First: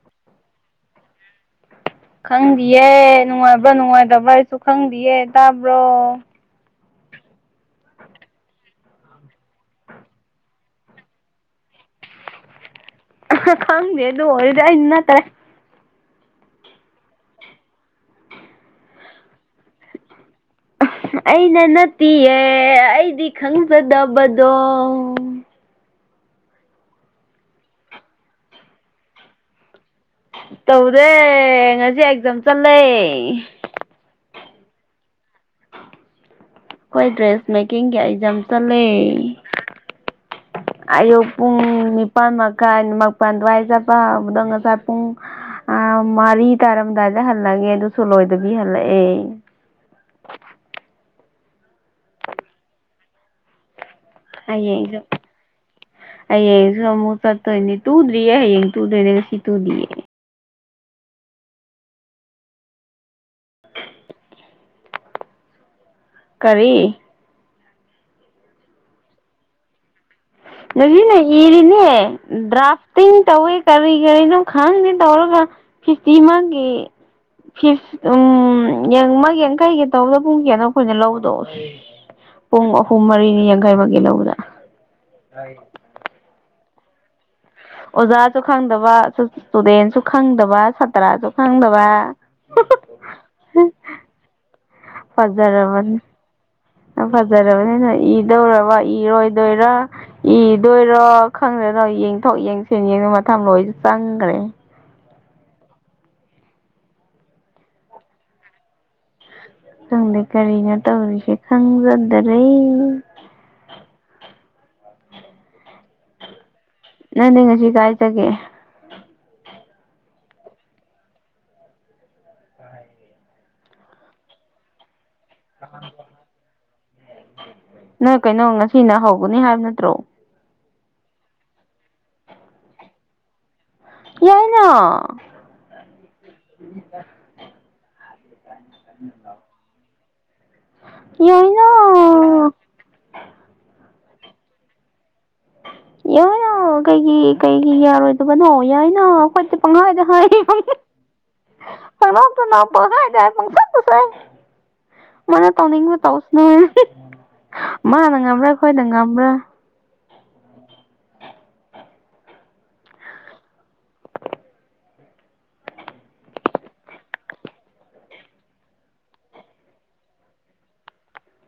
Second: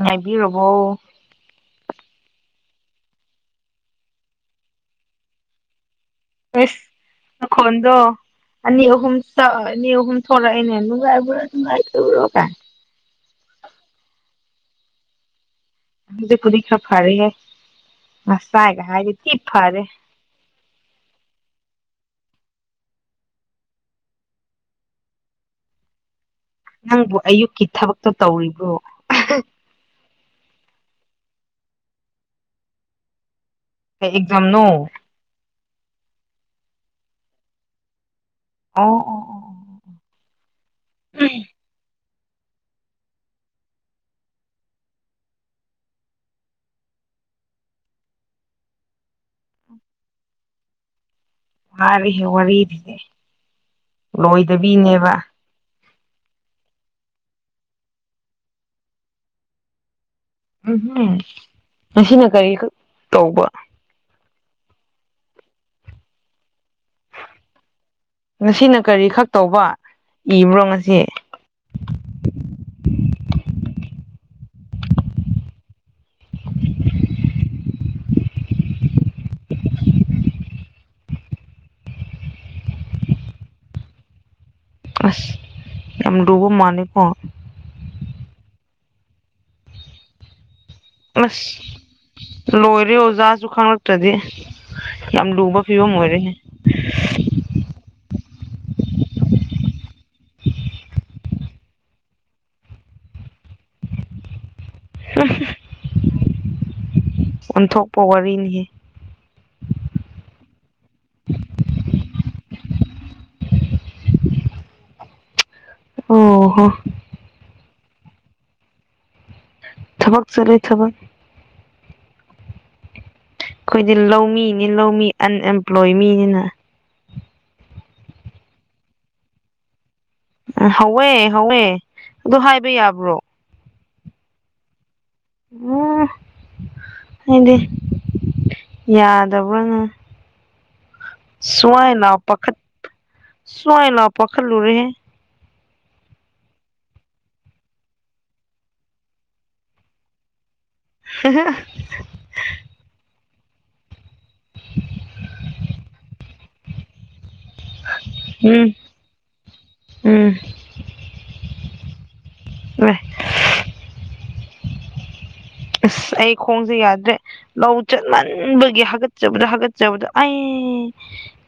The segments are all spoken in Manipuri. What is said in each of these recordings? ꯉꯥꯏꯕꯤꯔꯕꯣ [inaudible] ꯈꯪꯗꯤꯌꯦ ꯅꯨꯡꯉꯥꯏꯕ꯭ꯔꯥ ꯅꯨꯡꯉꯥꯏꯇꯕ꯭ꯔꯥ ꯍꯥꯏꯁꯨ ꯈꯪꯗꯌꯦ ꯇꯥꯕ꯭ꯔꯣ ꯑꯩꯁ ꯅꯈꯣꯟꯗꯣ ꯑꯅꯤ ꯑꯍꯨꯝ ꯇ ꯑꯅꯤ ꯑꯍꯨꯝ ꯊꯣꯂꯛꯑꯅꯦ ꯅꯨꯡꯉꯥꯏꯕ꯭ꯔꯥ ꯅꯨꯡꯉꯥꯏꯇꯕ꯭ꯔꯣ ꯀꯥꯏ ꯈꯔ ꯈꯪꯗꯦ ꯑꯗꯨ ꯑꯣꯏꯗꯤ ꯑꯩ ꯅꯠꯇ꯭ꯔꯔꯦ ꯑꯗꯨꯗꯤ ꯄꯨꯂꯤ ꯈꯥ ꯐꯔꯦꯍꯦ ꯉꯁꯥꯏꯒ ꯍꯥꯏꯔꯒꯗꯤ‌ ꯊꯤ ꯐꯔꯦ ꯑꯩꯅ ꯅꯠꯇꯤꯌꯦ ꯑꯩꯗꯤ ꯈꯪꯖꯗꯕꯗꯣ ꯅꯪꯕꯨ ꯑꯌꯨꯛꯀꯤ ꯊꯕꯛꯇꯣ ꯇꯧꯔꯤꯕ꯭ꯔꯣ ꯇꯧꯗꯦ ꯉꯁꯤ ꯑꯦꯛꯖꯥꯝ ꯆꯠꯂꯦ ꯀꯪ ꯑꯦꯛꯖꯝꯅꯣ ꯈꯣꯏ ꯗ꯭ꯔꯦꯁ ꯃꯦꯀꯤꯡꯒꯤ ꯑꯦꯛꯖꯝ ꯆꯠꯂꯦ ꯑꯣ ꯑꯣ ꯑꯣ ꯑꯌꯨꯛ ꯄꯨꯡ ꯅꯤꯄꯥꯥꯟ ꯃꯈꯥꯏ ꯃꯄꯥꯟ ꯗꯨꯋꯥꯏ ꯆꯠꯄ ꯍꯧꯕꯗꯣ ꯉꯁꯥꯏ ꯄꯨꯡ ꯑ ꯃꯔꯤ ꯇꯥꯔꯝꯗꯥꯏꯗ ꯍꯜꯂꯒꯦ ꯑꯗꯨꯁꯨ ꯂꯣꯏꯗꯕꯤ ꯍꯜꯂꯛꯑꯦ ꯃꯥꯔꯤꯍꯦ ꯋꯥꯔꯤꯔꯤꯗꯤꯍꯦ ꯍꯥꯌꯦꯡꯁꯨ ꯍꯥꯌꯦꯡꯁꯨ ꯑꯃꯨꯛ ꯆꯠꯇꯣꯏꯅꯤ ꯇꯨꯗ꯭ꯔꯤꯌꯦ ꯍꯌꯦꯡ ꯇꯨꯗꯣꯏꯅꯦꯒ ꯉꯁꯤ ꯇꯨꯗꯤꯌꯦ ꯎꯝ ꯉꯁꯤꯅ ꯀꯩ ꯈꯛ ꯇꯧꯕ ꯀꯔꯤ ꯉꯁꯤꯅ ꯀꯔꯤ ꯈꯛ ꯇꯧꯕ ꯏꯕ꯭ꯔꯣ ꯉꯁꯤ [unintelligible] ꯏꯔꯤꯅꯦ ꯗ꯭ꯔꯥꯐꯇꯤꯡ ꯇꯧꯋꯦ ꯀꯔꯤ ꯀꯔꯤꯅꯣ ꯈꯪꯗꯦ ꯇꯧꯔꯒ ꯐꯤꯐꯇꯤ ꯃꯥꯒꯤ ꯐꯤꯐ ꯎꯝ ꯌꯥꯝꯃꯩ ꯌꯥꯡꯈꯩꯒꯤ ꯇꯧꯕꯗꯣ ꯄꯨꯡ ꯀꯥꯅꯣ ꯑꯩꯈꯣꯏꯅ ꯂꯧꯕꯗꯣ ꯄꯨꯡ ꯑꯍꯨꯝ ꯃꯔꯤꯅꯤ ꯌꯥꯡꯈꯩꯃꯒꯤ ꯂꯧꯕꯗ ꯑꯁ [inaudible] ꯌꯥꯝ ꯂꯨꯕ ꯃꯥꯅꯦꯀꯣ ꯑꯣꯖꯥꯁꯨ ꯈꯪꯗꯕ ꯏꯁꯇꯨꯗꯦꯟꯁꯨ ꯈꯪꯗꯕ ꯁꯥꯇ꯭ꯔꯁꯨ ꯑꯁ ꯈꯪꯗꯕ ꯂꯣꯏꯔꯦ ꯑꯣꯖꯥꯁꯨ ꯈꯪꯂꯛꯇ꯭ꯔꯗꯤ ꯌꯥꯝ ꯂꯨꯕ ꯐꯤꯕꯝ ꯐꯖꯔꯕꯅꯤ ꯑꯣꯏꯔꯦꯍꯦ ꯐꯖꯔꯕꯅꯤꯅ ꯏꯗꯧꯔꯕ ꯏꯔꯣꯏꯗꯣꯏꯔ ꯏꯗꯣꯏꯔꯣ ꯈꯪꯗꯦꯗ ꯌꯦꯡꯊꯣꯛ ꯌꯦꯡꯁ ꯌꯦꯡꯕꯗ ꯃꯊꯪ ꯂꯣꯏꯁꯨ ꯆꯪꯈ꯭ꯔꯦ [unintelligible] ꯑꯣꯟꯊꯣꯛꯄ ꯋꯥꯔꯤꯅꯤꯍꯦ ꯈꯪꯗꯦ ꯀꯔꯤꯅꯣ ꯇꯧꯔꯤꯁꯦ ꯈꯪꯖꯗꯔꯦ ꯑꯣ ꯍꯣ ꯅꯪꯗꯤ ꯉꯁꯤ ꯀꯥꯏ ꯆꯠꯀꯦ ꯊꯕꯛ ꯆꯠꯂꯦ ꯊꯕꯛ ꯑꯩꯈꯣꯏꯗꯤ ꯂꯧꯃꯤꯅꯤ ꯂꯧꯃꯤ ꯑꯟꯑꯦꯝꯄ꯭ꯂꯣꯏ ꯃꯤꯅꯤꯅ ꯅꯣꯏ ꯀꯩꯅꯣ ꯉꯁꯤꯅ ꯍꯧꯒꯅꯤ ꯍꯥꯏꯕ ꯅꯠꯇ꯭ꯔꯣ ꯎꯝ ꯍꯧꯋꯦ ꯍꯧꯋꯦ ꯑꯗꯨ ꯍꯥꯏꯕ ꯌꯥꯕ꯭ꯔꯣ ꯌꯥꯏꯅ ꯎꯝ ꯑꯩꯗꯤ ꯌꯥꯗꯕꯅ ꯌꯥꯏꯅ ꯁꯋꯥꯏ ꯂꯥꯎ ꯄꯈꯠ ꯁꯋꯥꯏ ꯂꯥꯎ ꯄꯈꯠꯂꯨꯨꯔꯍꯦ ꯌꯥꯏꯅ ꯀꯩꯒꯤ ꯀꯩꯒꯤ ꯌꯥꯔꯣꯏꯗꯕꯅꯣ ꯌꯥꯏꯅ ꯑꯩꯈꯣꯏ ꯄꯪꯍꯥꯏꯗ ꯍꯥꯏꯌꯦ [inaudible] ꯄꯪꯅꯣꯛꯇ ꯅꯣꯛ [unintelligible] ꯄꯪꯁꯪꯇ ꯁꯣꯏ ꯃꯥꯅ ꯇꯧꯅꯤꯡꯕ ꯇꯧꯁꯅꯣꯍꯦ ꯃꯥꯅ ꯉꯝꯕ꯭ꯔꯥ ꯎꯝ ꯑꯩꯈꯣꯏꯅ ꯉꯝꯕ꯭ꯔꯥ ꯎꯝ [inaudible] [inaudible] ꯑꯁ ꯑꯩ ꯈꯣꯡꯁꯦ ꯌꯥꯗ꯭ꯔꯦ ꯂꯧ ꯆꯠꯃꯟꯕꯒꯤ ꯍꯥꯒꯠꯆꯕꯗ ꯍꯥꯒꯠꯆꯕꯗ ꯑꯩ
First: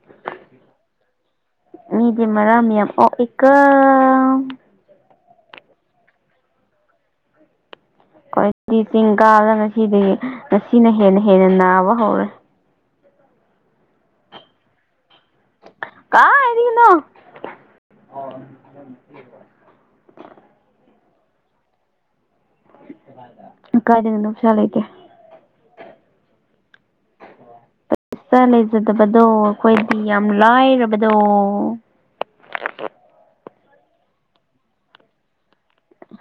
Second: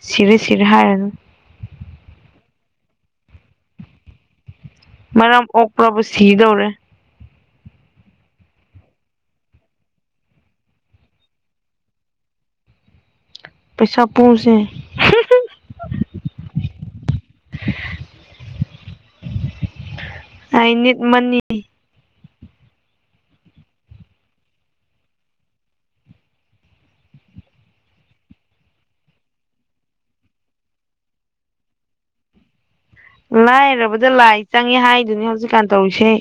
ꯁꯤꯔꯦ ꯁꯤꯔꯦ ꯍꯥꯏꯔꯅꯨ ꯃꯤꯗꯤ ꯃꯔꯝꯌꯥꯝ ꯑꯣꯛꯑꯦꯀꯣ ꯃꯔꯝ ꯑꯣꯛꯄ꯭ꯔꯕꯨ ꯁꯤꯗꯧꯔꯦ ꯑꯩꯈꯣꯏꯗꯤ ꯆꯤꯡ ꯀꯥꯔ ꯉꯁꯤꯗꯤ ꯉꯁꯤꯅ ꯍꯦꯟꯅ ꯍꯦꯟꯅ ꯅꯥꯕ ꯍꯧꯔꯦ ꯄꯩꯁꯥ ꯄꯨꯁꯦ ꯀꯥꯏꯗꯒꯤꯅꯣ ꯑꯥꯏ ꯅꯤꯠ ꯃꯅꯤ ꯑꯗꯨ ꯀꯥꯏꯗꯩꯅꯣ ꯅꯨꯁꯤ ꯂꯩꯇꯦ [inaudible] ꯄꯩꯁꯥ ꯂꯩꯖꯗꯕꯗꯣ ꯑꯩꯈꯣꯏꯗꯤ ꯌꯥꯝ ꯂꯥꯏꯔꯕꯗꯣ [inaudible] ꯂꯥꯏꯔꯕꯗ ꯂꯥꯏ ꯆꯪꯉꯦ ꯍꯥꯏꯗꯨꯅꯤ ꯍꯧꯖꯤꯛꯀꯥꯟ ꯇꯧꯔꯤꯁꯦ ꯑꯩ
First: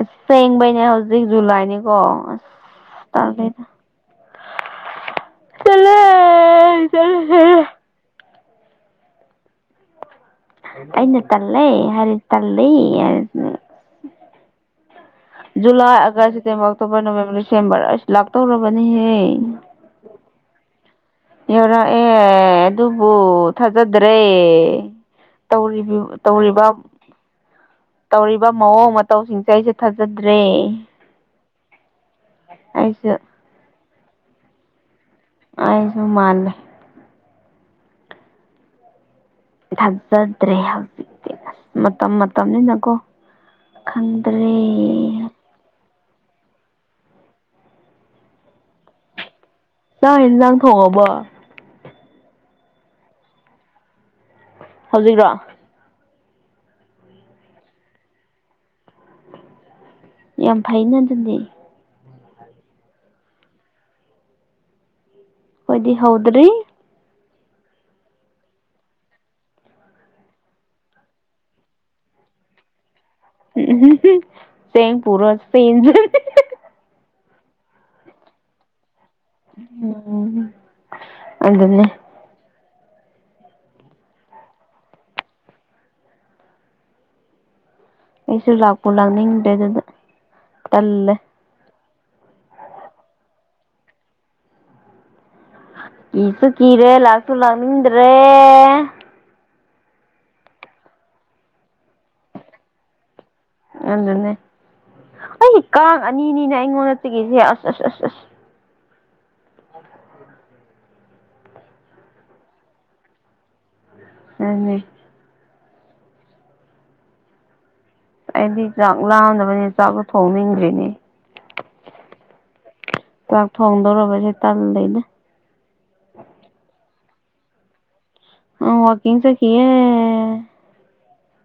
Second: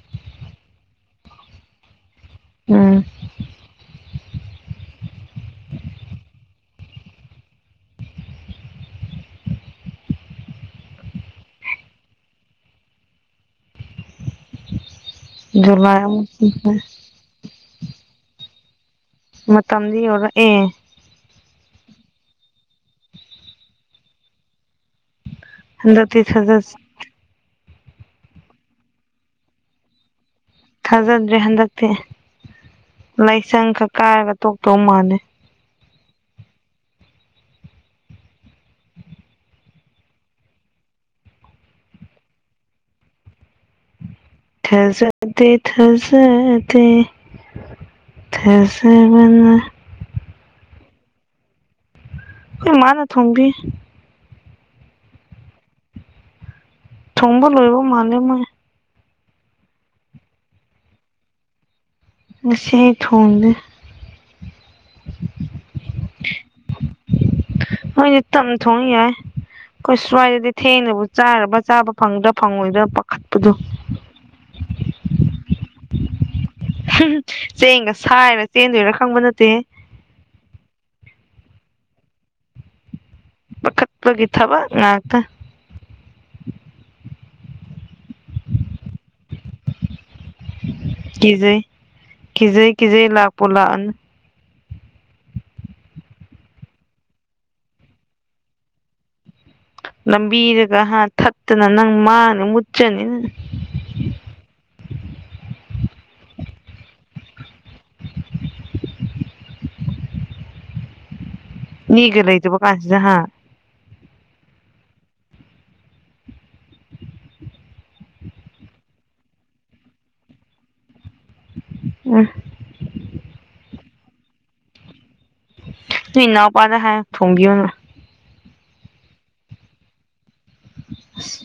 ꯑꯁꯦꯡꯕꯩꯅꯦ ꯍꯧꯖꯤꯛ ꯖꯨꯂꯥꯏꯅꯤꯀꯣ ꯑꯁ ꯎꯝ ꯆꯠꯂꯦ ꯆꯠꯂꯦ ꯆꯠꯂꯦ ꯑꯩꯅ ꯇꯜꯂꯦ ꯍꯥꯏꯔꯗꯤ ꯇꯜꯂꯦ ꯍꯥꯏꯔ July August September October November December ꯑꯁ ꯂꯥꯛꯇꯧꯔꯕꯅꯤꯍꯦ ꯃꯇꯝꯗꯤ ꯌꯧꯔꯛꯑꯦ ꯌꯧꯔꯛꯑꯦ ꯑꯗꯨꯕꯨ ꯊꯥꯖꯗ꯭ꯔꯦ ꯇꯧꯔꯤꯕ꯭ꯌꯨ ꯍꯟꯗꯛꯇꯤ ꯊꯥꯖ ꯇꯧꯔꯤꯕ ꯇꯧꯔꯤꯕ ꯃꯑꯣꯡ ꯃꯇꯧꯁꯤꯡꯁꯦ ꯑꯩꯁꯦ ꯊꯥꯖꯗ꯭ꯔꯦ ꯊꯥꯖꯗ꯭ꯔꯦ ꯍꯟꯗꯛꯇꯤ ꯑꯩꯁꯨ ꯂꯥꯏꯁꯪ ꯈꯛ ꯀꯥꯔꯒ ꯇꯣꯛꯇꯧ ꯃꯥꯜꯂꯦ ꯑꯩꯁꯨ ꯃꯥꯥꯟꯂꯦ ꯊꯥꯖꯗ꯭ꯔꯦ ꯍꯧꯖꯤꯛꯇꯤ ꯑꯁ ꯃꯇꯝ ꯃꯇꯝꯅꯤꯅꯀꯣ ꯈꯪ ꯊꯥꯖꯗꯦ ꯊꯥꯖꯗꯦ ꯊꯥꯖꯕꯅ ꯆꯥꯛ ꯍꯤꯟꯖꯥꯡ ꯊꯣꯡꯉꯕꯣ ꯑꯩꯈꫭꯏ ꯃꯥꯅ ꯊꫭꯡꯕꯤ ꯍꯧꯖꯤꯛꯔꯣ ꯊꯣꯡꯕ ꯂꯣꯏꯕ ꯃꯥꯜꯂꯦ ꯃꯥꯏ ꯌꯥꯝ ꯐꯩꯩꯅ ꯑꯗꯨꯗꯤ ꯉꯁꯤ ꯑꯩ ꯊꯣꯡꯗꯦ ꯈꯣꯏꯗꯤ ꯍꯧꯗ꯭ꯔꯤ ꯅꯣꯏꯗꯤ ꯇꯞꯅ ꯊꯣꯡ ꯌꯥꯏ ꯈꯣꯏ ꯁ꯭ꯋꯥꯏꯗꯗꯤ ꯊꯦꯡꯅꯕꯨ ꯆꯥꯔꯕ ꯆꯥꯕ ꯐꯪꯗ꯭ꯔꯥ ꯐꯪꯉꯣꯏꯗ꯭ꯔꯥ ꯄꯥ ꯎꯝ ꯎꯍꯨꯝ ꯍꯨꯝ ꯆꯦꯡ ꯄꯨꯔꯣ [unintelligible] ꯆꯦꯡꯒ ꯁꯥꯏꯔ ꯆꯦꯟꯗꯣꯏꯔꯥ ꯈꯪꯕ ꯅꯠꯇꯦ ꯎꯝ ꯑꯗꯨꯅꯦ ꯄꯥꯈꯠꯄꯒꯤ ꯊꯕꯛ ꯉꯥꯛꯇ ꯑꯩꯁꯨ ꯂꯥꯛꯄꯨ ꯂꯥꯛꯅꯤꯡꯗꯦ ꯑꯗꯨꯗ ꯇꯜꯂꯦ ꯀꯤꯖꯩ ꯀꯤꯖꯩ ꯀꯤꯖꯩ ꯂꯥꯛꯄꯨ ꯂꯥꯛꯑꯅꯨ ꯀꯤꯁꯨ ꯀꯤꯔꯦ ꯂꯥꯛꯁꯨ ꯂꯥꯛꯅꯤꯡꯗ꯭ꯔꯦ ꯂꯝꯕꯤꯗꯒ ꯍꯥ ꯊꯠꯇꯅ ꯅꯪ ꯃꯥꯡꯅꯤ ꯃꯨꯠꯆꯅꯤ ꯅꯪ ꯑꯗꯨꯅꯦ ꯑꯩꯗꯤ ꯀꯥꯡ ꯑꯅꯤꯅꯤꯅ ꯑꯩꯉꯣꯟꯗ ꯆꯤꯛꯏꯁꯦ ꯑꯁ ꯑꯁ ꯑꯁ ꯑꯁ ꯃꯤꯒ ꯂꯩꯇꯕ ꯀꯥꯟꯁꯤꯗ ꯍꯥ ꯑꯅꯦ ꯑꯩꯗꯤ ꯆꯥꯛ ꯂꯥꯝꯗꯕꯅꯤ ꯆꯥꯛꯁꯨ ꯊꯣꯡꯅꯤꯡꯗ꯭ꯔꯤꯅꯦ ꯎꯝ ꯆꯥꯛ ꯊꯣꯡꯗꯣꯔꯕꯁꯦ ꯇꯜꯂꯩꯗ ꯅꯣꯏ ꯏꯅꯥꯎꯄꯥꯗ ꯍꯥꯏꯌꯣ ꯊꯣꯡꯕꯤꯌꯣꯅ ꯃꯥ ꯋꯥꯛꯀꯤꯡ ꯆꯠꯈꯤꯌꯦ ꯑꯁ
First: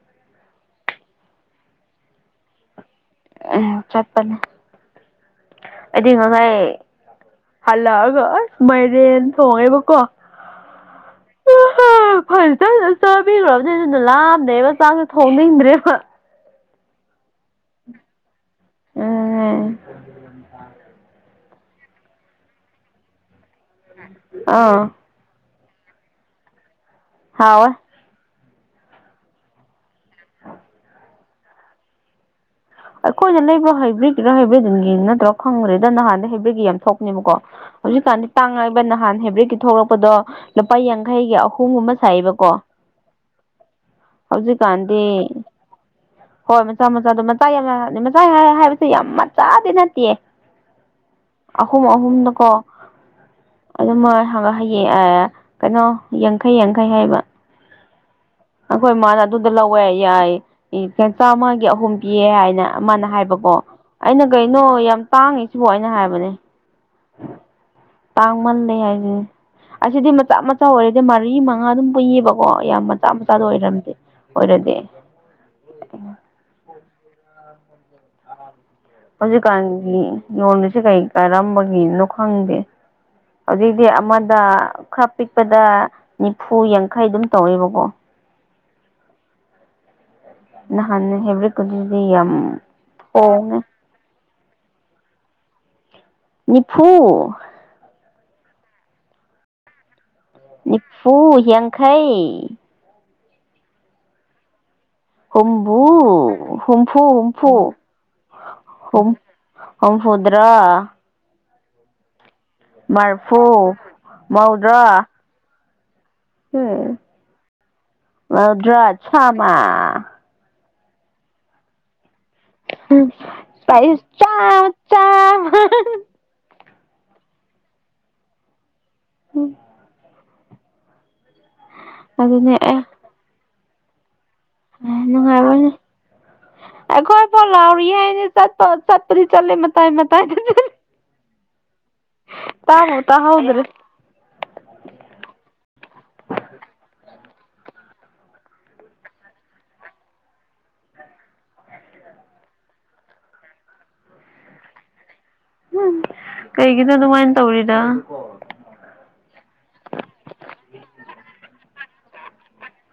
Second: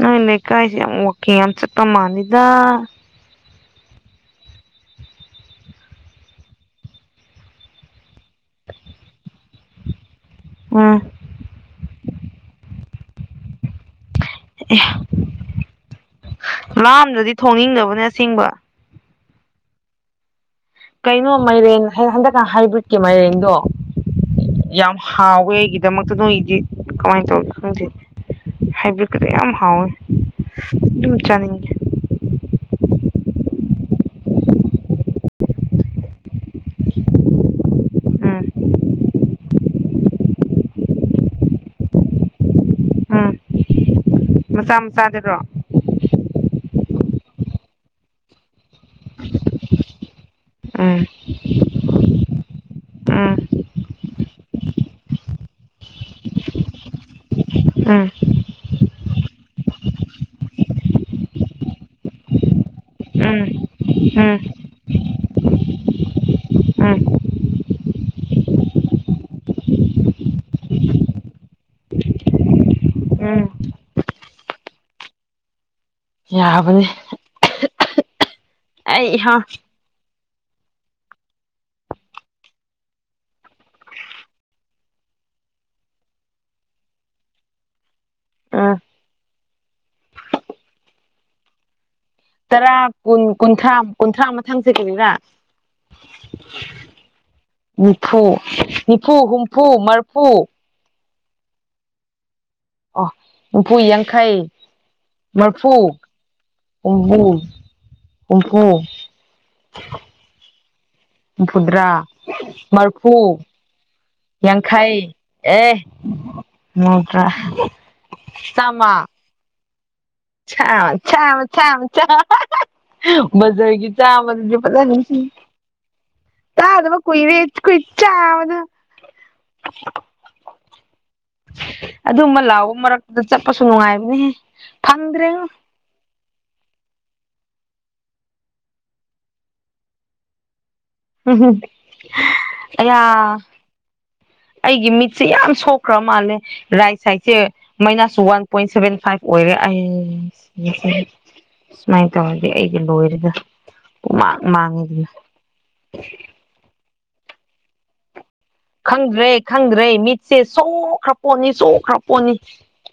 ꯅꯣꯏ ꯂꯩꯀꯥꯏꯁꯦ ꯌꯥꯝ ꯋꯥꯛꯀꯤꯟ ꯌꯥꯝ ꯆꯠꯄ ꯃꯥꯜꯂꯤꯗ [unintelligible] ꯆꯠꯄꯅꯦ ꯑꯩꯗꯤ ꯉꯁꯥꯏ ꯍꯜꯂꯛꯑꯒ ꯑꯁ ꯃꯥꯏꯔꯦꯟ ꯊꯣꯡꯉꯦꯕꯀꯣ ꯎꯝ [unintelligible] ꯐꯖꯅ ꯆꯥꯕꯤꯒ꯭ꯔꯕꯅꯤꯅ ꯑꯗꯨꯅ ꯂꯥꯝꯗꯦꯕ ꯆꯥꯛꯁꯨ ꯊꯣꯡꯅꯤꯡꯗ꯭ꯔꯦꯕ ꯂꯥꯝꯗ꯭ꯔꯗꯤ ꯊꯣꯡꯅꯤꯡꯗꯕꯅꯦ ꯑꯁꯦꯡꯕ ꯑꯗꯨꯅꯦ ꯀꯩꯅꯣ ꯃꯥꯏꯔꯦꯟ ꯍ ꯍꯟꯗꯛꯀ ꯍꯥꯏꯕ꯭ꯔꯤꯠꯀꯤ ꯃꯥꯏꯔꯦꯟꯗꯣ ꯑꯥ ꯌꯥꯝ ꯍꯥꯎꯋꯦ ꯑꯩꯒꯤꯗꯃꯛꯇ ꯅꯣꯏꯒꯤꯗꯤ ꯀꯃꯥꯏꯅ ꯇꯧꯔꯤꯅꯣ ꯍꯥꯎꯋꯦ ꯈꯪꯗꯦ ꯍꯩꯕꯔ꯭ꯤꯗ ꯒꯤꯗꯣ ꯌꯥꯝ ꯍꯥꯎꯋꯦ ꯗꯨꯝ ꯆꯥꯅꯤꯡꯉꯦ ꯑꯩꯈꯣꯏꯅ ꯂꯩꯕ ꯍꯩꯕ꯭ꯔꯤꯗ ꯒꯤꯔ ꯍꯩꯕ꯭ꯔꯤꯗ ꯒꯤ ꯅꯠꯇ꯭ꯔꯣ ꯈꯪꯗ꯭ꯔꯦꯗ ꯅꯍꯥꯟꯗ ꯍꯩꯕ꯭ꯔꯤꯗꯀꯤ ꯌꯥꯝ ꯊꯣꯛꯄꯥꯅꯦꯕꯀꯣ ꯍꯧꯖꯤꯛꯀꯥꯟꯗꯤ ꯎꯝ ꯇꯥꯡꯉꯛꯑꯦꯕ ꯅꯍꯥꯟ ꯍꯦꯕ꯭ꯔꯤꯗꯀꯤ ꯊꯣꯛꯂꯛꯄꯗꯣ ꯂꯨꯄꯥ ꯌꯥꯡꯈꯩꯒꯤ ꯑꯍꯨꯝ ꯒꯨꯝꯕꯥ ꯁꯥꯏꯌꯦꯕꯀꯣ ꯎꯝ ꯍꯧꯖꯤꯛ ꯃꯆꯥ ꯀꯥꯟꯗꯤ ꯃꯆꯥꯗꯨꯔꯣ ꯍꯣꯏ ꯃꯆꯥ ꯃꯆꯥꯗꯣ ꯃꯆꯥ ꯌꯥꯝ ꯌꯥꯝ ꯃꯆꯥ ꯍꯥꯏ ꯍꯥꯏ ꯍꯥꯏꯕꯁꯦ ꯌꯥꯝ ꯃꯆꯥꯗꯤ ꯅꯠꯇꯤꯌꯦ ꯎꯝ ꯑꯍꯨꯝ ꯑꯍꯨꯝꯗꯀꯣ ꯎꯝ ꯎꯝ ꯑꯗꯨꯃ ꯉꯥꯏꯔꯦ ꯐꯪꯉꯥ ꯍꯌꯦꯡ ꯑꯥ ꯀꯩꯅꯣ ꯌꯥꯡꯈꯩ ꯌꯥꯡꯈꯩ ꯍꯥꯏꯕ ꯎꯝ ꯑꯩꯈꯣꯏ ꯃꯥꯅ ꯑꯗꯨꯗ ꯂꯧꯋꯦ ꯌꯥꯏ ꯑꯦ ꯆꯥꯝꯃꯒꯤ ꯑꯍꯨꯝ ꯄꯤꯌꯦ ꯍꯥꯏꯅ ꯃꯅꯥ ꯍꯥꯏꯕꯀꯣ ꯎꯝ ꯑꯩꯅ ꯎꯝ ꯀꯩꯅꯣ ꯌꯥꯝ ꯇꯥꯡꯉꯦ ꯁꯤꯕꯨ ꯑꯩꯅ ꯍꯥꯏꯕꯅꯦ ꯎꯝ ꯇꯥꯡꯃꯜꯂꯦ ꯍꯥꯏꯕꯅꯦ ꯑꯁꯤꯗꯤ ꯃꯆꯥ ꯃꯆꯥ ꯑꯣꯏꯔꯗꯤ ꯃꯔꯤ ꯃꯉꯥ ꯑꯗꯨꯝ ꯄꯨꯏꯌꯦꯕꯀꯣ ꯌꯥꯝ ꯃꯆꯥ ꯃꯆꯥꯗꯣ ꯎꯝ ꯑꯣꯏꯔꯝꯗꯦ ꯑꯣꯏꯔꯗꯤ ꯌꯥꯕꯅꯦ ꯍꯧꯖꯤꯛꯀꯥꯟꯒꯤ ꯌꯣꯟꯕꯁꯦ ꯀꯩ ꯀꯔꯝꯕꯒꯤꯅꯣ ꯈꯪꯗꯦ ꯍꯧꯖꯤꯛꯇꯤ ꯑꯃꯗ ꯈꯥ ꯄꯤꯛꯄꯗ ꯅꯤꯐꯨ ꯌꯥꯡꯈꯩ ꯑꯗꯨꯝ ꯇꯧꯌꯦꯕꯀꯣ ꯎꯝ ꯅꯥꯍꯟꯅ ꯍꯦꯕꯔ꯭ꯤꯗ ꯀꯤꯗꯨꯗꯤ ꯌꯥꯝ ꯇꯔꯥ ꯀꯨꯟ ꯍꯣꯡꯉꯦ ꯀꯨꯟꯊ꯭ꯔꯥ ꯀꯨꯟꯊ꯭ꯔꯥ ꯃꯊꯪ ꯁꯤ ꯀꯔꯤꯔꯥ ꯅꯤꯐꯨ ꯅꯤꯐꯨ ꯅꯤꯐꯨ ꯍꯨꯝꯐꯨ ꯃꯔꯐꯨ ꯅꯤꯄꯨ ꯌꯥꯡꯈꯩ ꯑꯣ ꯎꯐꯨ ꯌꯥꯡꯈꯩ ꯃꯔꯐꯨ ꯍꯨꯝꯕꯨ ꯍꯨꯝꯐꯨ ꯍꯨꯝꯐꯨ ꯍꯨꯝꯐꯨ ꯍꯨꯝ ꯍꯨꯝ ꯎꯗꯔꯣ ꯍꯨꯝꯐꯨꯗ꯭ꯔꯥ ꯃꯔꯐꯨ ꯌꯥꯡꯈꯩ ꯃꯧꯗ꯭ꯔꯥ ꯑꯦ ꯃꯧꯗ꯭ꯔꯥ ꯆꯝꯃꯥ ꯆꯥꯝꯃꯥ ꯆꯝꯃꯥ ꯆꯝꯃꯥ ꯆꯝꯃꯥ ꯆꯝ [unintelligible] ꯚꯥꯖꯔ ꯒꯤ ꯄꯥꯏꯁ ꯆꯥꯝꯃꯥ ꯁꯤꯗꯤ ꯆꯥꯝꯃ ꯐꯖꯅꯥ ꯅꯨꯡꯁꯤ ꯆꯥꯝꯃ ꯇꯥꯗꯕꯥ ꯀꯨꯏꯔꯦ ꯈꯣꯏ ꯆꯝꯃꯥꯗꯣ ꯑꯗꯨꯃꯥ ꯑꯗꯨꯅꯦ ꯂꯧꯕ ꯃꯔꯛꯗ ꯆꯠꯄꯁꯨ ꯅꯨꯡꯉꯥꯏꯕꯅꯦꯍꯦ ꯑ ꯐꯪꯗ꯭ꯔꯦꯉꯣ ꯅꯨꯡꯉꯥꯏꯕꯅꯦ ꯑꯩꯈꯣꯏ ꯐꯧ ꯂꯥꯎꯔꯤꯌꯦ ꯑꯩꯗꯤ ꯆꯠꯄ ꯆꯠꯄꯗꯤ ꯆꯠꯂꯦ ꯃꯇꯥꯏ ꯃꯇꯥꯏꯗꯥꯅꯦ ꯎꯝ ꯍꯨꯝ ꯇꯥꯕꯨ ꯇꯥ ꯍꯧꯗꯔꯦ ꯑꯩꯒꯤ ꯃꯤꯠꯁꯦ ꯌꯥꯝ ꯁꯣꯛꯈ꯭ꯔ ꯃꯥꯜꯂꯦ ꯔꯥꯏꯠ ꯁꯥꯏꯗꯁꯦ minus one point seven five ꯑꯣꯏꯔꯦ ꯑꯩ ꯁꯨꯃꯥꯏꯅ ꯇꯧꯔꯗꯤ ꯑꯩꯗꯤ ꯂꯣꯏꯔꯦꯗ ꯄꯨꯡꯃꯥꯡ ꯃꯥꯡꯉꯤꯗꯅ ꯎꯝ ꯀꯩꯒꯤꯅꯣ ꯑꯗꯨꯃꯥꯏꯅ ꯇꯧꯔꯤꯗꯣ ꯈꯪꯗ꯭ꯔꯦ ꯈꯪꯗ꯭ꯔꯦ ꯃꯤꯠꯁꯦ ꯁꯣꯛꯈ꯭ꯔꯥ ꯄꯣꯠꯅꯤ ꯁꯣꯛꯈ꯭ꯔꯥ ꯄꯣꯠꯅꯤ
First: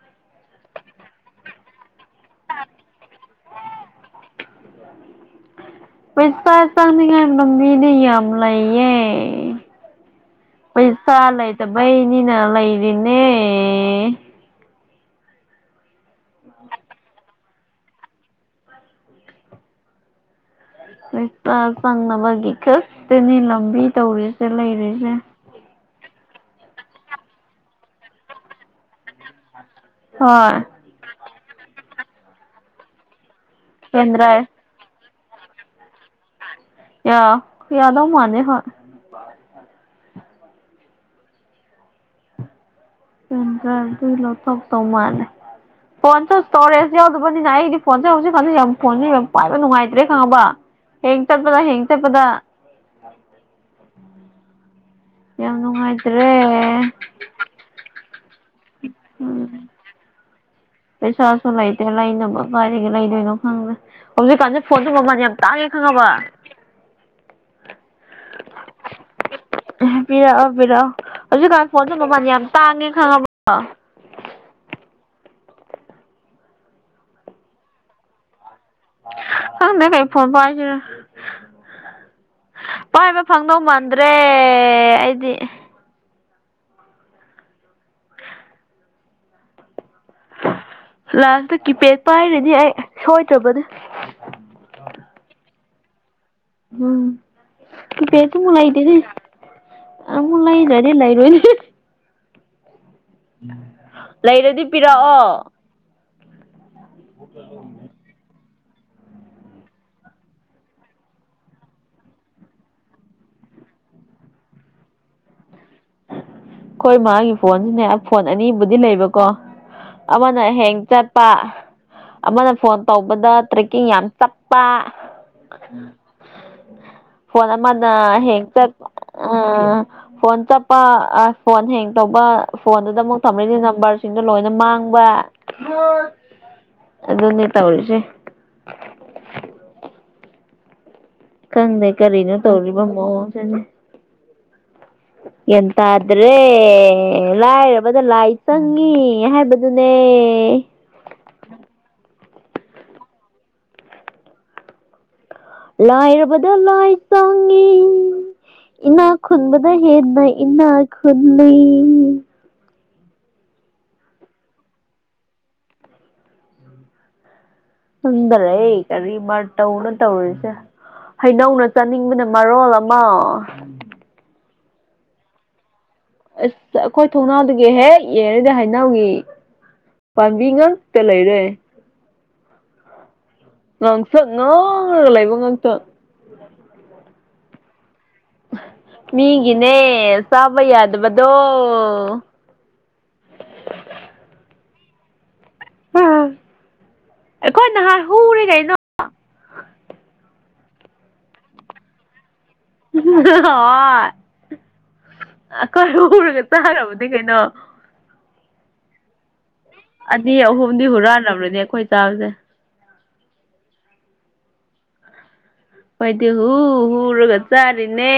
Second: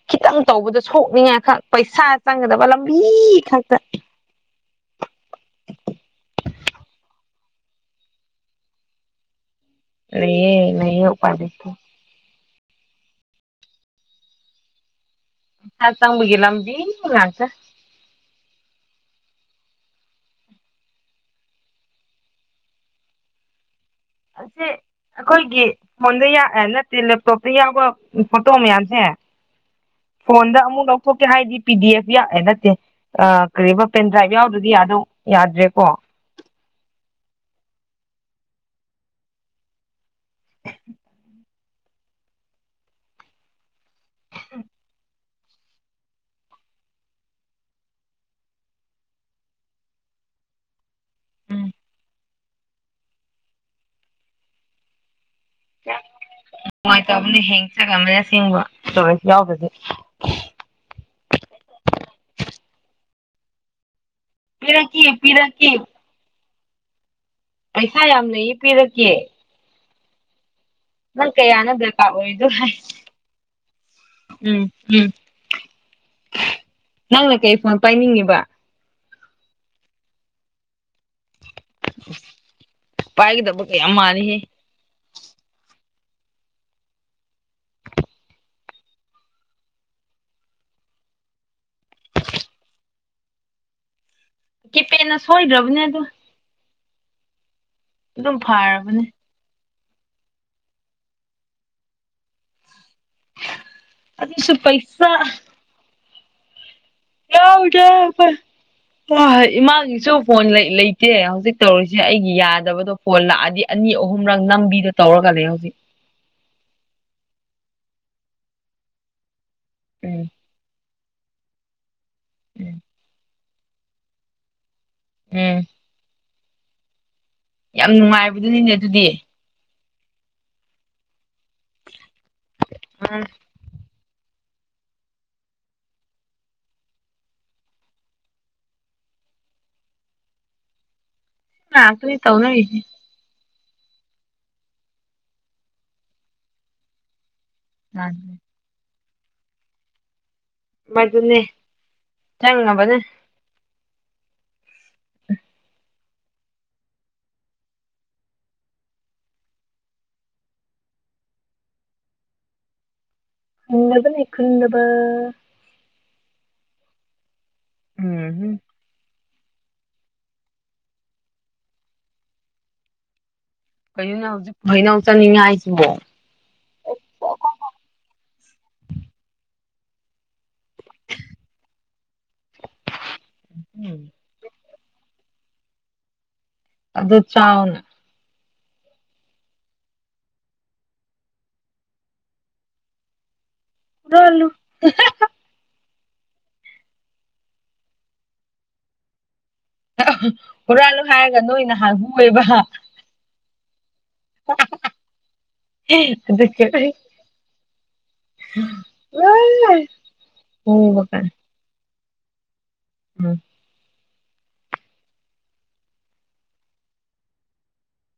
ꯈꯤꯇꯪ ꯇꯧꯕꯗꯣ ꯁꯣꯛꯅꯤꯡꯉꯥꯏ ꯈꯛ ꯄꯩꯁꯥ ꯆꯪꯒꯗꯕ ꯂꯝꯕꯤ ꯈꯛꯇ ꯄꯩꯁꯥ ꯆꯥꯅꯤꯉꯥꯏ ꯃꯃꯤꯗꯤ ꯌꯥꯝ ꯂꯩꯌꯦ ꯂꯩꯌꯦ ꯂꯩꯌꯦ ꯄꯩꯁꯥ ꯎꯄꯥꯏ ꯂꯩꯇꯦ ꯂꯩꯇꯕꯩꯅꯤꯅ ꯂꯩꯔꯤꯅꯦ ꯁꯥ‌ ꯆꯪꯕꯒꯤ ꯂꯝꯕꯤ‌ ꯉꯥꯛꯇ ꯄꯩꯁꯥ‌ ꯆꯪꯅꯕꯒꯤ ꯈꯛꯇꯅꯤ ꯂꯝꯕꯤ ꯇꯧꯔꯤꯁꯦ ꯑꯁꯦ ꯂꯩꯔꯤꯁꯦ ꯑꯩꯈꯣꯏꯒꯤ ꯐꯣꯟꯗ ꯌꯥ ꯅꯠꯇꯦ ꯂꯦꯞꯇꯣꯞꯇ ꯌꯥꯎꯕ ꯐꯣꯇꯣ ꯃꯌꯥꯝꯁꯦ ꯍꯣꯏ ꯐꯣꯟꯗ ꯑꯃꯨꯛ ꯂꯧꯊꯣꯛꯀꯦ ꯍꯥꯏꯗꯤ ꯄꯤ ꯗꯤ ꯑꯦꯐ ꯌꯥꯛ ꯑꯦ ꯅꯠꯇꯦ ꯑꯥ ꯀꯔꯤꯕ ꯄꯦꯟꯗ꯭ꯔꯥꯏꯠ ꯄꯦꯟꯗ꯭ꯔꯥꯏꯚ ꯌꯥꯎꯗꯗꯤ ꯌꯥꯗꯧ ꯌꯥꯗ꯭ꯔꯦꯀꯣ ꯌꯥ ꯌꯥꯗꯧ ꯃꯟꯗꯦ ꯍꯣꯏ [inaudible] ꯐꯣꯟ ꯆꯥꯔꯆꯇꯩ ꯂꯧꯊꯣꯛꯇꯧ ꯃꯥꯜꯂꯦ ꯐꯣꯟꯁꯨ ꯁ꯭ꯇꯣꯔꯦꯖ ꯌꯥꯎꯗꯕꯅꯤꯅ ꯑꯩꯗꯤ ꯐꯣꯟꯁꯦ ꯍꯧꯖꯤꯛꯀꯥꯟꯖꯤ ꯌꯥꯝ ꯐꯣꯟꯖꯤ ꯌꯥꯝ ꯄꯥꯏꯕ ꯅꯨꯡꯉꯥꯏꯇ꯭ꯔꯦ ꯈꯪꯉꯕ ꯍꯦꯡ ꯆꯠꯄꯗ ꯎꯝ ꯍꯦꯡ ꯆꯠꯄꯗ ꯌꯥꯝ ꯅꯨꯡꯉꯥꯏꯇ꯭ꯔꯦ ꯕꯅꯦ ꯍꯦꯡ ꯆꯠ ꯆꯠꯀꯟꯕꯅꯦ ꯑꯁꯦꯡꯕ ꯏꯁꯇꯣꯔꯦꯁ ꯎꯝ ꯌꯥꯎꯗꯕꯒꯤ ꯄꯩꯁꯥꯁꯨ ꯂꯩꯇꯦ ꯂꯩꯅꯕ ꯀꯗꯥꯢꯗꯒꯤ ꯂꯩꯗꯣꯏꯅꯣ ꯈꯪꯗ꯭ꯔꯦ ꯍꯧꯖꯤꯛꯀꯥꯟꯖꯦ ꯐꯣꯟꯖꯨ ꯄꯤꯔꯛꯀꯦ ꯃꯃꯜ ꯌꯥꯝ ꯇꯥꯡꯉꯦ ꯄꯤꯔꯛꯀꯦ ꯈꯪꯉꯕ ꯄꯩꯁꯥ ꯌꯥꯝ ꯂꯩꯌꯦ ꯄꯤꯔꯛꯀꯦ ꯑꯦ ꯄꯤꯔꯛꯑꯣ ꯄꯤꯔꯛꯑꯣ ꯅꯪ ꯍꯧꯖꯤꯛꯀꯥꯟ ꯀꯌꯥꯅꯣ ꯐꯣꯟꯁꯨ ꯗꯔꯀꯥꯔ ꯃꯃꯟ ꯌꯥꯝ ꯑꯣꯏꯔꯤꯗꯣ ꯍꯥꯏ ꯇꯥꯡꯉꯦ ꯈꯪꯉꯕꯣ ꯎꯝ ꯎꯝ ꯅꯪꯅ ꯀꯩ ꯐꯣꯟ ꯄꯥꯏꯅꯤꯡꯉꯤꯕ ꯈꯪꯗꯦ ꯀꯩ ꯐꯣꯟ ꯄꯥꯏꯗꯨꯏꯅꯣ ꯄꯥꯏꯕ ꯐꯪꯗꯧ ꯄꯥꯏꯒꯗꯕ ꯀꯌꯥꯝ ꯃꯥꯟꯗ꯭ꯔꯦ ꯃꯥꯜꯂꯤꯍꯦ ꯑꯩꯗꯤ ꯂꯥꯁꯇ ꯀꯤꯄꯦꯗ ꯄꯥꯏꯔꯅꯤ ꯑꯩ ꯁꯣꯏꯗ꯭ꯔꯕꯅꯦ ꯀꯤꯄꯦꯠꯅ ꯁꯣꯏꯗ꯭ꯔꯕꯅꯦ ꯑꯗꯣ ꯎꯝ ꯑꯗꯨꯝ ꯐꯔꯕꯅꯦ [unintelligible] ꯑꯃꯨꯛ ꯂꯩꯗꯔꯗꯤ ꯂꯩꯔꯣꯅꯦ ꯑꯗꯨꯁꯨ ꯂꯩꯔꯗꯤ ꯄꯩꯁꯥ ꯄꯤꯔꯛꯑꯣ ꯌꯥꯎꯗꯦ ꯈꯣꯏ ꯍ ꯏꯃꯥꯒꯤꯁꯨ ꯐꯣꯟ ꯂꯩ ꯂꯩꯇꯦ ꯍꯧꯖꯤꯛ ꯇꯧꯔꯤꯁꯦ ꯑꯩꯒꯤ ꯌꯥꯗꯕꯗꯣ ꯐꯣꯟ ꯂꯥꯛꯑꯗꯤ ꯑꯅꯤ ꯑꯍꯨꯝꯔꯛ ꯅꯝꯕꯤꯗꯣ ꯇꯧꯔꯒ ꯂꯩ ꯍꯧꯖꯤꯛ ꯈꯣꯏ ꯃꯥꯒꯤ ꯐꯣꯟꯁꯤꯅꯦ ꯐꯣꯟ ꯑꯅꯤꯕꯨꯗꯤ ꯂꯩꯕꯀꯣ ꯎꯝ ꯑꯃꯅ ꯍꯦꯡ ꯆꯠ ꯄꯥ ꯑꯃꯅ ꯐꯣꯟ ꯎꯝ ꯇꯧꯕꯗ ꯇ꯭ꯔꯦꯛꯀꯤꯡ ꯌꯥꯝ ꯆꯞꯄ ꯎꯝ ꯐꯣꯟ ꯌꯥꯝ ꯑꯃꯅ ꯍꯦꯛꯇ ꯅꯨꯡꯉꯥꯏꯕꯗꯨꯅꯤꯅꯦ ꯑꯗꯨꯗꯤ ꯎꯝ ꯐꯣꯟ ꯆꯞꯄ ꯑꯥꯏ ꯐꯣꯟ ꯍꯦꯡ ꯇꯧꯕ ꯐꯣꯟꯗꯨꯗ ꯑꯃꯨꯛ ꯎꯝ ꯊꯝꯔꯤꯅꯤ ꯅꯝꯕꯔ ꯁꯤꯡꯗꯣ ꯂꯣꯏꯅ ꯃꯥꯡꯕ ꯑꯗꯨꯅꯦ ꯇꯧꯔꯤꯁꯦ ꯈꯪꯗꯦ ꯉꯥꯛꯇꯅꯤ ꯀꯔꯤꯅꯣ ꯇꯧꯅꯔꯤꯁꯦ ꯇꯧꯔꯤꯕ ꯃꯑꯣꯡꯁꯤꯅꯦ ꯒ꯭ꯌꯥꯟꯇꯗ꯭ꯔꯦ ꯂꯥꯏꯔꯕꯗ ꯂꯥꯏ ꯆꯪꯉꯤ ꯍꯥꯏꯕꯗꯨꯅꯦ ꯃꯗꯨꯅꯦ ꯆꯪꯅꯕꯅꯦ ꯂꯥꯏꯔꯕꯗ ꯂꯥꯏ ꯆꯪꯉꯤ ꯏꯅꯥꯛ ꯈꯨꯟꯕꯗꯩ ꯍꯦꯟꯅ ꯏꯅꯥꯛ ꯈꯨꯜꯂꯤ ꯈꯨꯟꯗꯕꯅꯤ ꯈꯨꯟꯗꯕ ꯌꯨꯝꯗ ꯎꯝ ꯂꯩ ꯀꯔꯤ ꯃꯇꯧꯅꯣ ꯇꯧꯔꯤꯁꯦ ꯍꯩꯅꯧꯅ ꯆꯥꯅꯤꯡꯕꯅ ꯃꯔꯣꯜ ꯑꯃ ꯀꯩꯅꯣꯅꯦ ꯍꯧꯖꯤꯛꯄꯨ ꯍꯩꯅꯧ ꯆꯠꯅꯤꯡꯉꯦ ꯍꯥꯏꯁꯤꯕꯣ ꯑꯁ ꯑꯩꯈꯣꯏ ꯊꯣꯡꯅꯥꯎꯗꯒꯤ ꯍꯦꯛ ꯌꯦꯡꯔꯗꯤ ꯍꯥꯏꯅꯧꯒꯤ ꯄꯥꯝꯕꯤ ꯉꯥꯛꯛꯇ ꯂꯩꯔꯦ꯫ ꯎꯝ ꯉꯥꯡꯁꯨ ꯉꯥꯡꯒ ꯂꯩꯕ ꯉꯥꯡꯇ꯫ ꯑꯗꯨ ꯆꯥꯎꯅ ꯃꯤꯒꯤꯅꯦ ꯆꯥꯕ ꯌꯥꯗꯕꯗꯣ꯫ ꯍꯨꯂꯥꯜꯂꯨ [unintelligible] ꯎꯝ ꯑꯈꯣꯏ ꯅꯍꯥꯟ ꯍꯨꯔꯦ ꯀꯩꯅꯣ ꯍꯨꯔꯥꯜꯂꯨ ꯍꯥꯏꯔꯒ ꯅꯣꯏꯅ ꯍꯨꯔꯦꯕ꯫ ꯍꯣꯏꯈꯣꯏ ꯎꯔꯒ ꯇꯥꯔꯕꯗꯤ ꯀꯩꯅꯣ ꯎ [unintelligible] ꯑ ꯑꯍꯨꯝꯗꯤ ꯍꯨꯔꯥꯟꯅꯕ꯭ꯔꯅꯦ ꯑꯩꯈꯣꯏ ꯆꯥꯕꯁꯦ ꯎꯝ ꯃꯣꯏꯗꯤ ꯍꯨ ꯍꯔꯒ ꯆꯥꯔꯤꯅꯦ